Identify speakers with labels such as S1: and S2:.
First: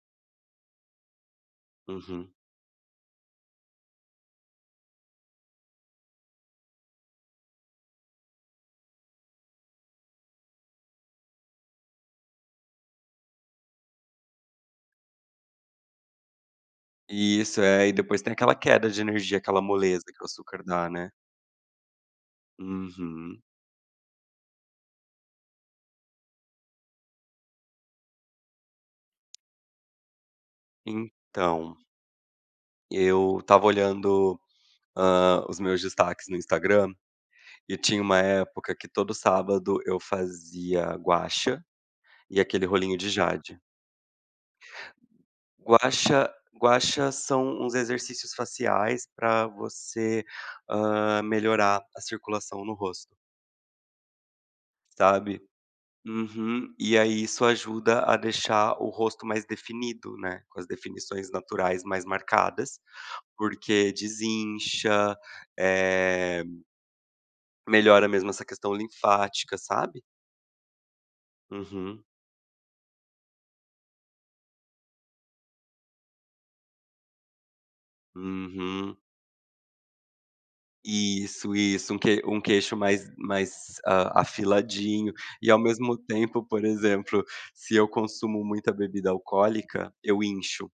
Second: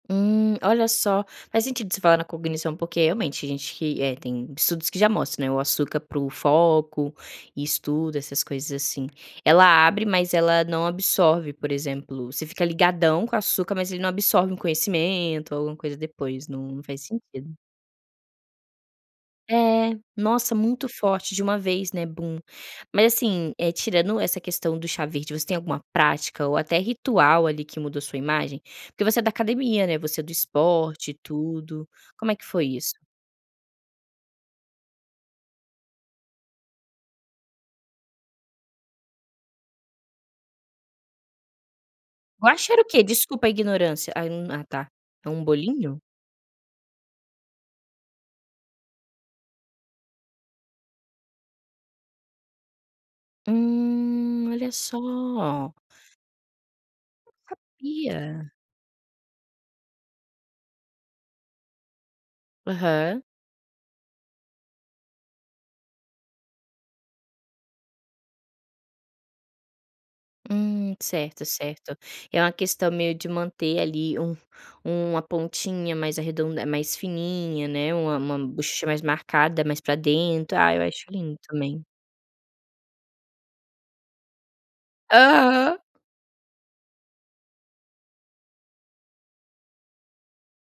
S1: Hum, olha só, faz sentido você falar na
S2: Uhum.
S1: cognição porque, realmente, tem gente que, eh, tem estudos que já mostram, né, o açúcar pro foco e estudo, essas coisas assim, ela abre mas ela não absorve, por exemplo, você fica "ligadão" com açúcar mas ele não absorve um conhecimento ou alguma coisa depois, não faz sentido.
S2: Isso, é, e depois tem aquela queda de energia, aquela
S1: É,
S2: "moleza" que o
S1: nossa,
S2: açúcar
S1: muito
S2: dá, né.
S1: forte, de uma vez, né, "bum". Mas,
S2: Uhum.
S1: assim, eh, tirando essa questão do "chá verde", você tem alguma prática ou até ritual ali que mudou sua imagem? Porque você é da academia, né, você é do esporte e
S2: Então
S1: tudo. Como é que foi isso?
S2: eu tava olhando, hã, os meus destaques no Instagram, e tinha uma época que todo sábado eu fazia Gua Sha, e
S1: "Gua
S2: aquele
S1: Sha" era o
S2: rolinho
S1: quê?
S2: de
S1: Desculpa a
S2: jade
S1: ignorância. Ah, hum, ah tá. É um
S2: Gua
S1: bolinho?
S2: Sha, Gua Sha são uns exercícios faciais pra você, hã, melhorar a circulação no rosto
S1: Hum, olha
S2: sabe.
S1: só.
S2: Uhum, e aí isso ajuda a
S1: Sabia.
S2: deixar o rosto mais definido, né, com as definições naturais mais marcadas,
S1: Aham.
S2: porque desincha, eh melhora mesmo essa questão linfática, sabe.
S1: Hum, certo, certo.
S2: Uhum.
S1: É uma questão meio de manter ali, um uma pontinha mais arredonda mais fininha, né, uma uma buchecha
S2: Uhum.
S1: mais marcada, mais para dentro. Ah, eu acho lindo
S2: Isso,
S1: também.
S2: isso, um que um queixo mais mais, ah, afiladinho e ao
S1: Aham.
S2: mesmo tempo, por exemplo, se eu consumo muita bebida alcoólica, eu incho.